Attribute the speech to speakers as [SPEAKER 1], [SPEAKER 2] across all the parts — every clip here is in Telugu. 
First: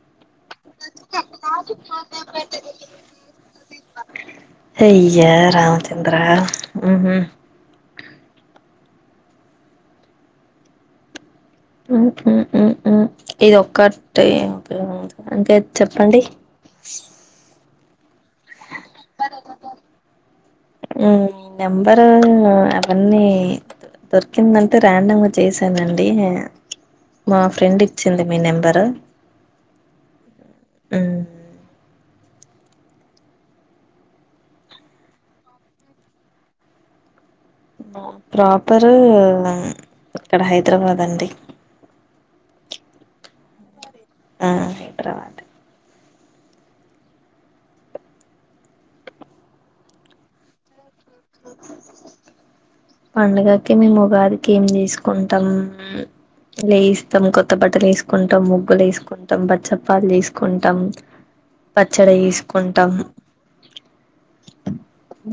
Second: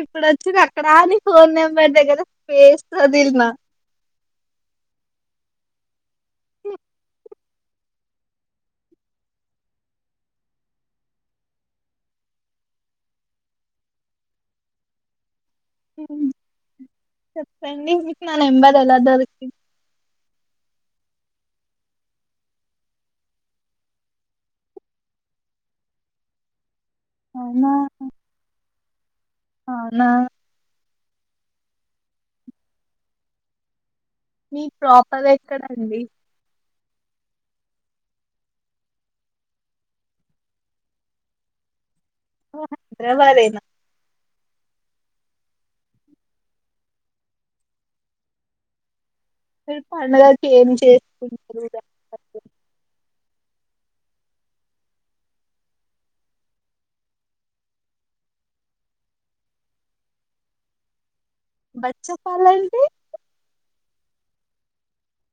[SPEAKER 1] ఇప్పుడు వచ్చింది అక్కడ అని ఫోన్ నెంబర్ దగ్గర స్పేస్ వొదిల్నా
[SPEAKER 2] అయ్యా రామ చాన్ ఇంకా రా, ఉహ్మ్. ఉమ్ ఉమ్ ఉమ్ ఉమ్, ఇది ఒకటే ఏం ఉపయోగం అవదు అంటే త. చెప్పండి?
[SPEAKER 1] చెప్పండి మీకు నా నంబర్ ఎలా దొరికింది?
[SPEAKER 2] మీ నంబరూ ఆ అవని దొరికింది అంటే ర్యాండమ్‌గా చేశాను అండి, యా. మా
[SPEAKER 1] అవునా
[SPEAKER 2] ఫ్రెండ్ ఇచ్చింది, మీ నెంబరు.
[SPEAKER 1] అవునా.
[SPEAKER 2] ఉమ్.
[SPEAKER 1] మీ ప్రాపర్ ఎక్కడండి?
[SPEAKER 2] మా ప్రాపరు ఇక్కడ హైదరాబాద్ అండి.
[SPEAKER 1] డ్రైవర్ ఏనా?
[SPEAKER 2] ఆ హైదరాబాద్.
[SPEAKER 1] మీరూ పండగలకి ఏం జేస?
[SPEAKER 2] లో [unintelligible] పండగకి మేము ఉగాదికి ఏం చేసుకుంటాం? లేస్తాం కొత్త బట్టలు వేసుకుంటాం, ముగ్గులు వేసుకుంటాం, బచ్చాల పాల్ చేసుకుంటాం. పచ్చడ
[SPEAKER 1] బచ్చపాలంటే
[SPEAKER 2] జేసుకుంటాం.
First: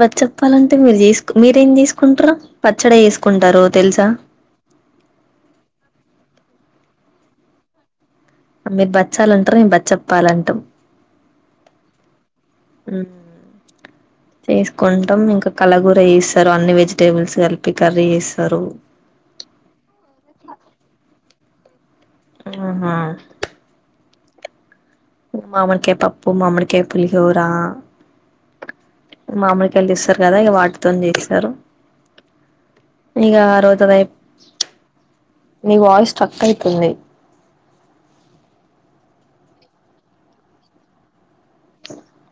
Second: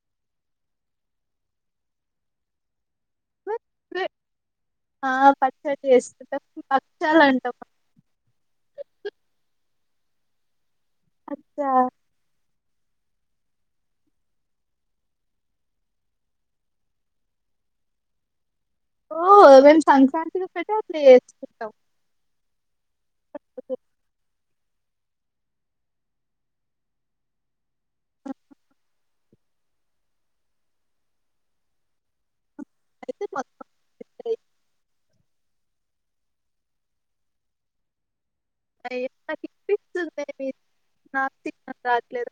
[SPEAKER 2] బచ్చాల పాల ఆన్. టే మీరు చేసుకో... మీరేం చేసుకుంటారు? పత పచ్చడ వేసుకుంటారో తెలుసా?
[SPEAKER 1] ఆ పచ్చడి చేసుకుంటాం భక్షాలు అంటా.
[SPEAKER 2] మీరు బచ్చాలు అంటారు, మేము బచ్చపల్ల అంటాం.
[SPEAKER 1] అచ్చా.
[SPEAKER 2] హ్మ్మ్, చేసుకుంటాం ఇంకా కలగూర వస్తారు, అన్ని వెజిటేబుల్స్ కలిపి కర్రీ చేస్తారు.
[SPEAKER 1] ఓ మేమ్ సంక్రాంతికి [unintelligible] ఇత్తం
[SPEAKER 2] ఆహా మామిడికాయ పప్పు, మామిడికాయ పులిహోర. మామిడికాయలు తెస్తారు కదా, ఇగ వాటితో చేస్తారు.
[SPEAKER 1] అయితే
[SPEAKER 2] ఇగ
[SPEAKER 1] మొత్తం
[SPEAKER 2] ఆరువుతుంది. నీ వాయిస్ స్టక్ అవుతుంది.?
[SPEAKER 1] ఆ [unintelligible] ఎట్లా తీపి [unintelligible] తీపి [unintelligible] రాట్లేదు.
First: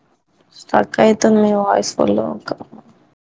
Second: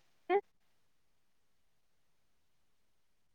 [SPEAKER 2] స్టక్ అయితుంది మీ వాయిస్ ఫుల్ ఇంకా.